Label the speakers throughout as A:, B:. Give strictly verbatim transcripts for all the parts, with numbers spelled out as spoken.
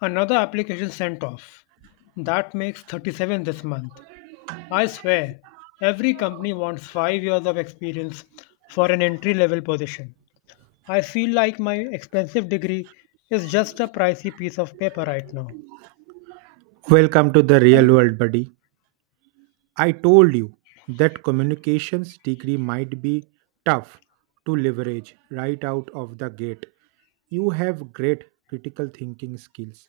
A: Another application sent off. That makes thirty-seven this month. I swear, every company wants five years of experience for an entry level position. I feel like my expensive degree is just a pricey piece of paper right now.
B: Welcome to the real world, buddy. I told you that communications degree might be tough to leverage right out of the gate. You have great critical thinking skills,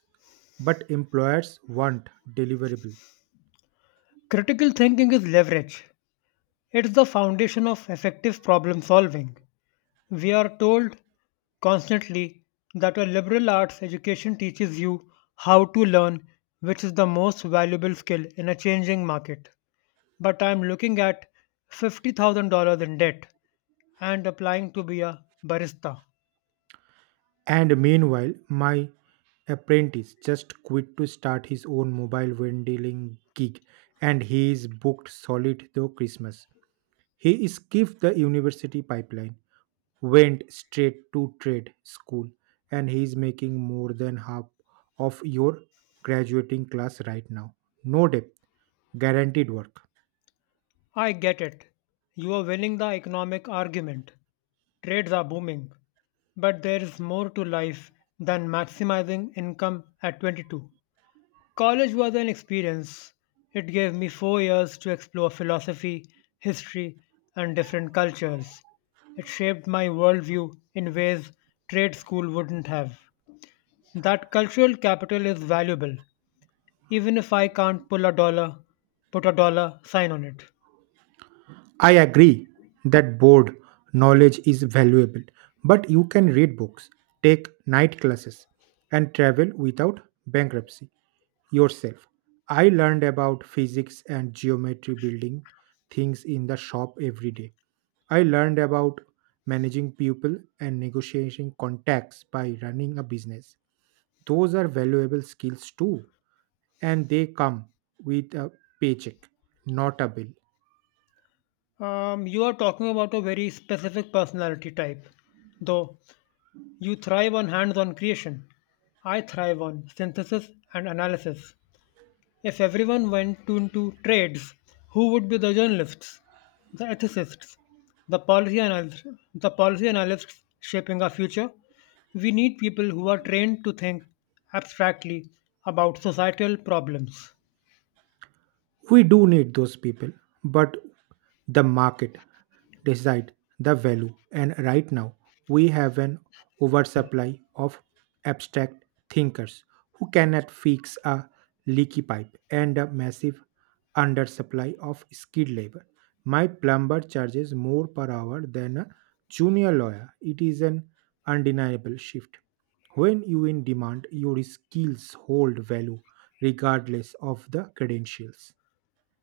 B: but employers want deliverable.
A: Critical thinking is leverage, it's the foundation of effective problem solving. We are told constantly that a liberal arts education teaches you how to learn, which is the most valuable skill in a changing market, but I'm looking at fifty thousand dollars in debt and applying to be a barista.
B: And meanwhile, my apprentice just quit to start his own mobile vending gig and he is booked solid through Christmas. He skipped the university pipeline, went straight to trade school, and he is making more than half of your graduating class right now. No debt, guaranteed work.
A: I get it. You are winning the economic argument. Trades are booming. But there is more to life than maximizing income at twenty-two. College was an experience. It gave me four years to explore philosophy, history, and different cultures. It shaped my worldview in ways trade school wouldn't have. That cultural capital is valuable, even if I can't pull a dollar, put a dollar sign on it.
B: I agree that board knowledge is valuable, but you can read books, take night classes, and travel without bankruptcy yourself. I learned about physics and geometry building things in the shop every day. I learned about managing people and negotiating contacts by running a business. Those are valuable skills too, and they come with a paycheck, not a bill.
A: Um, you are talking about a very specific personality type, though. You thrive on hands on creation. I thrive on synthesis and analysis. If everyone went to, into trades, who would be the journalists, the ethicists, the policy analysts, the policy analysts shaping our future? We need people who are trained to think abstractly about societal problems.
B: We do need those people, but the market decide the value, and right now we have an oversupply of abstract thinkers who cannot fix a leaky pipe and a massive undersupply of skilled labor. My plumber charges more per hour than a junior lawyer. It is an undeniable shift. When you in demand, your skills hold value regardless of the credentials.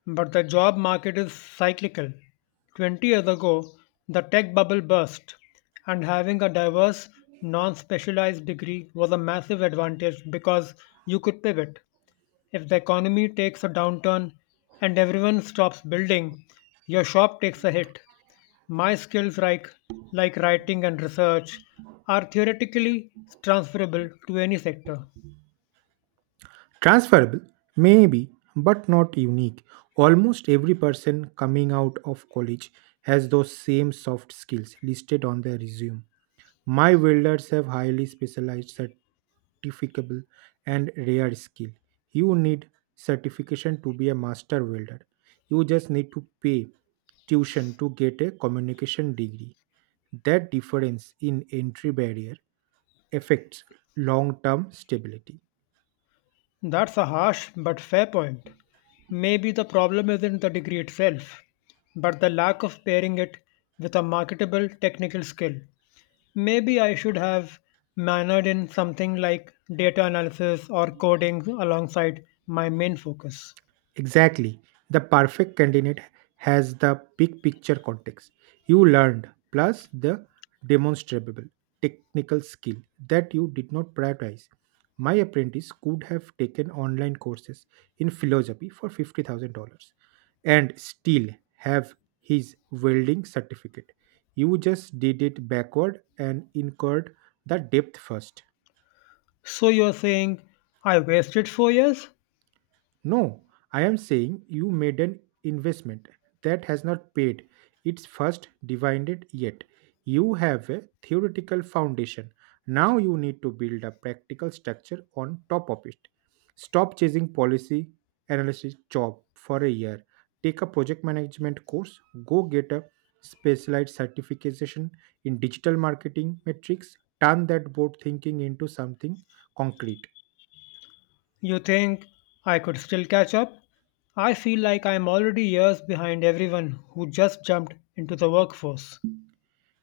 A: But the job market is cyclical. twenty years ago, the tech bubble burst, and having a diverse, non specialized degree was a massive advantage because you could pivot. If the economy takes a downturn and everyone stops building, your shop takes a hit. My skills like, like writing and research are theoretically transferable to any sector.
B: Transferable, maybe, but not unique. Almost every person coming out of college has those same soft skills listed on their resume. My welders have highly specialized certificable and rare skill. You need certification to be a master welder. You just need to pay tuition to get a communication degree. That difference in entry barrier affects long-term stability.
A: That's a harsh but fair point. Maybe the problem isn't the degree itself, but the lack of pairing it with a marketable technical skill. Maybe I should have manored in something like data analysis or coding alongside my main focus.
B: Exactly. The perfect candidate has the big picture context you learned plus the demonstrable technical skill that you did not prioritize. My apprentice could have taken online courses in philosophy for fifty thousand dollars and still have his welding certificate. You just did it backward and incurred the depth first.
A: So you're saying I wasted four years?
B: No, I am saying you made an investment that has not paid its first dividend yet. You have a theoretical foundation. Now you need to build a practical structure on top of it. Stop chasing policy analysis job for a year. Take a project management course. Go get a specialized certification in digital marketing metrics. Turn that board thinking into something concrete.
A: You think I could still catch up? I feel like I'm already years behind everyone who just jumped into the workforce.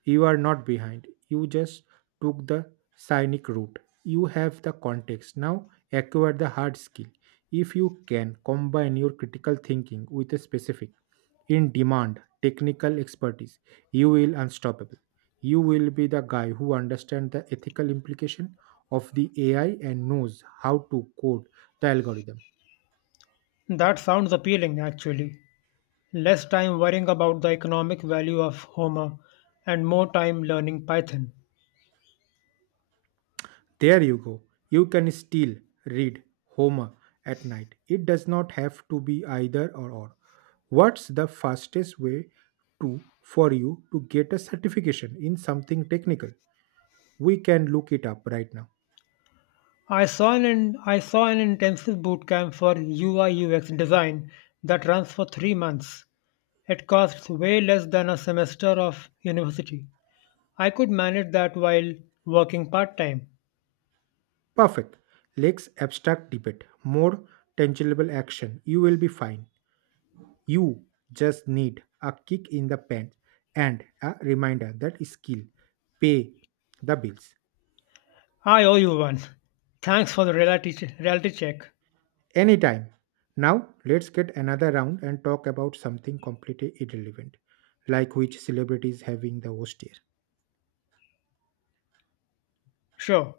B: You are not behind. You just took the scenic route. You have the context. Now acquire the hard skill. If you can combine your critical thinking with a specific, in demand, technical expertise, you will unstoppable. You will be the guy who understands the ethical implication of the A I and knows how to code the algorithm.
A: That sounds appealing, actually. Less time worrying about the economic value of Homer and more time learning Python.
B: There you go. You can still read Homer at night. It does not have to be either or or. What's the fastest way to for you to get a certification in something technical? We can look it up right now.
A: I saw an I saw an intensive bootcamp for U I U X design that runs for three months. It costs way less than a semester of university. I could manage that while working part-time.
B: Perfect. Let's abstract debate. More tangible action. You will be fine. You just need a kick in the pants and a reminder that skill pay the bills.
A: I owe you one. Thanks for the reality, reality check.
B: Anytime. Now, let's get another round and talk about something completely irrelevant, like which celebrity is having the host
A: Sure.